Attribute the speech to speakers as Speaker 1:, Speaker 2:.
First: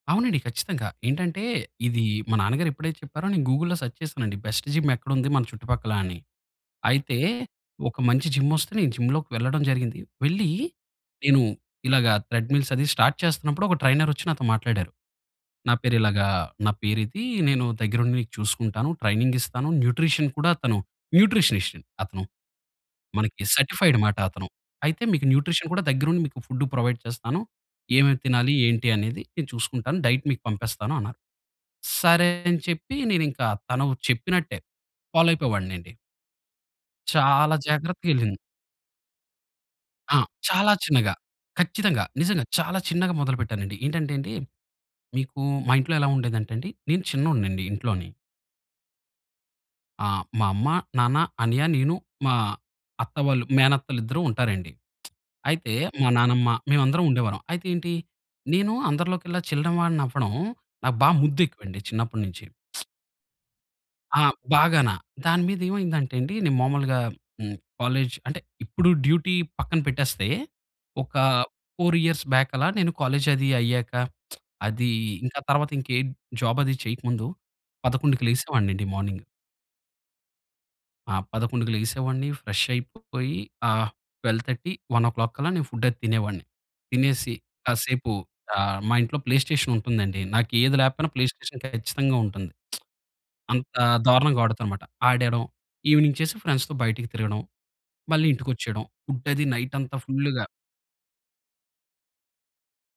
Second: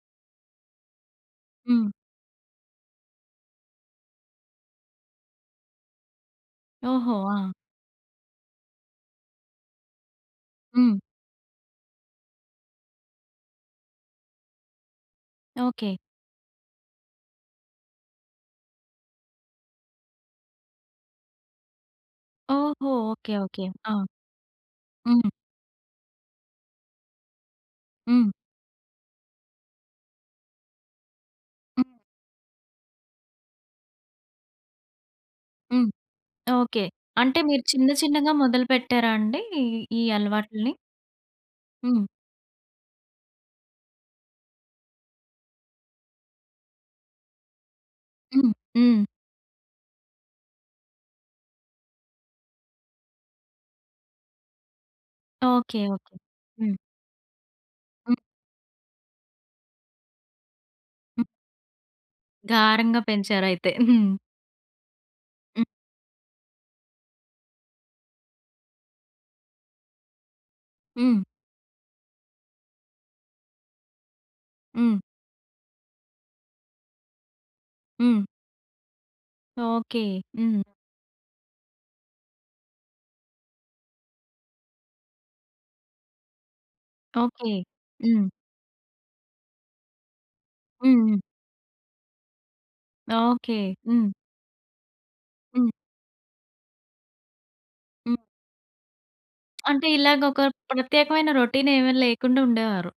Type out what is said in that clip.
Speaker 1: అవునండి, ఖచ్చితంగా. ఏంటంటే,
Speaker 2: హ్మ్.
Speaker 1: ఇది మా నాన్నగారెప్పుడైతే చెప్పారో నేను గూగుల్లో సెర్చ్ చేసానండి. బెస్ట్ జిమ్ ఎక్కడుంది మన చుట్టుపక్కలా అని.
Speaker 2: ఓహో!
Speaker 1: అయితే
Speaker 2: ఆ!
Speaker 1: ఒక మంచి జిమ్మొస్తే నేను జిమ్‌లోకెళ్లడం జరిగింది. వెళ్లీ
Speaker 2: హ్మ్.
Speaker 1: నేను ఇలాగ ట్రెడ్మిల్స్ అది స్టార్ట్ చేస్తున్నప్పుడు ఒక ట్రైనరొచ్చి నాతో మాట్లాడారు. నా
Speaker 2: ఓకె.
Speaker 1: పేరు ఇలాగా, నా పేరిది నేను దగ్గరుండి చూసుకుంటాను ట్రైనింగిస్తాను. న్యూట్రిషన్ కూడా తను న్యూట్రిషనిస్ట్. అతను
Speaker 2: ఓహో! ఓకె,
Speaker 1: మనకి
Speaker 2: ఓకె. ఆ!
Speaker 1: సర్టిఫైడ్ అమాట అతను అయితే మీకు
Speaker 2: హ్మ్.
Speaker 1: న్యూట్రిషన్ కూడా దగ్గరండి మీకు ఫుడ్ ప్రొవైడ్ చేస్తాను. ఏమేమి
Speaker 2: హ్మ్.
Speaker 1: తినాలి ఏంటి అనేది నేను చూసుకుంటాను డైట్ మీకు పంపిస్తాను అన్నారు.
Speaker 2: హ్మ్.
Speaker 1: సరే! అని చెప్పి నేను ఇంకా తను చెప్పినట్టే
Speaker 2: హ్మ్.
Speaker 1: ఫాలోయిపోయేవాడినండి.
Speaker 2: ఓకె. అంటే
Speaker 1: చాలా
Speaker 2: మీరు చిన్న చిన్నగా
Speaker 1: జాగ్రత్తగెళ్ళింది.
Speaker 2: మొదలుపెట్టారాండి ఈ
Speaker 1: ఆ! చాలా
Speaker 2: అలవాట్లుని?
Speaker 1: చిన్నగా,
Speaker 2: హ్మ్.
Speaker 1: ఖచ్చితంగా నిజంగా చాలా చిన్నగా మొదలు పెట్టానండి. ఏంటంటేండి మీకు మా ఇంట్లో ఎలా ఉండేదంటేండీ నేను చిన్నోడినండి ఇంట్లోని.
Speaker 2: హ్మ్. హ్మ్.
Speaker 1: ఆ! మా అమ్మ, నాన్న, అన్నయ్య, నేను, మా అత్త వాళ్ళు మేనత్తలిద్దరూ ఉంటారండి. అయితే
Speaker 2: ఓకె,
Speaker 1: మా
Speaker 2: ఓకె.
Speaker 1: నానమ్మ
Speaker 2: హ్మ్.
Speaker 1: మేమందరం ఉండేవాళ్ళం. అయితే ఏంటి
Speaker 2: హ్మ్.
Speaker 1: నేను అందరిలోకల్లా చిన్న వాడినవ్వడం నాకు బా
Speaker 2: హ్మ్.
Speaker 1: ముద్దెక్కువండి చిన్నప్పటి నుంచి.
Speaker 2: గారంగా పెంచారయితే. హ్మ్.
Speaker 1: ఆ! బాగాన దాని
Speaker 2: హ్మ్.
Speaker 1: మీదేమైందంటే అండి. నేను మామూలుగా హ్మ్, కాలేజ్ అంటే ఇప్పుడు డ్యూటీ పక్కన పెట్టేస్తే. ఒక
Speaker 2: హ్మ్.
Speaker 1: 4 ఇయర్స్ బ్యాక్ అలా నేను కాలేజ్ అది అయ్యాక అది,
Speaker 2: హ్మ్.
Speaker 1: ఇంకా తర్వాతింకేం జాబది చేయక ముందు
Speaker 2: హ్మ్.
Speaker 1: 11:00కి లేసేవాడినండి మార్నింగ్.
Speaker 2: ఓకె. హ్మ్.
Speaker 1: ఆ! 11:00కి లేగిసేవాడిని ఫ్రెష్ అయిపోయి ఆహ్, 12:30, 1:00 కల్లా నేను ఫుడ్డది తినేవాడిని. తినేసి
Speaker 2: ఓకె.
Speaker 1: కాసేపు
Speaker 2: హ్మ్.
Speaker 1: ఆహ్, మా ఇంట్లో ప్లే స్టేషనుంటుందండి. నాకేది
Speaker 2: హ్మ్.
Speaker 1: లేపోయినా
Speaker 2: హ్మ్.
Speaker 1: ప్లే స్టేషన్ ఖచ్చితంగుంటుంది.
Speaker 2: ఓకె.
Speaker 1: అంత
Speaker 2: హ్మ్.
Speaker 1: దారుణంగా ఆడుతానమాట. ఆడేయడం
Speaker 2: హ్మ్.
Speaker 1: ఈవెనింగ్ చేసి ఫ్రెండ్స్‌తో బయటికి తిరగడం.
Speaker 2: హ్మ్.
Speaker 1: మళ్ళీ ఇంటికొచ్చేయడం. ఫుడ్డది
Speaker 2: అంటే
Speaker 1: నైటంతా
Speaker 2: ఇలాగ ఒక
Speaker 1: ఫుల్లుగా.
Speaker 2: ప్రత్యేకమైన రొటీనేమి లేకుండా ఉండేవారు.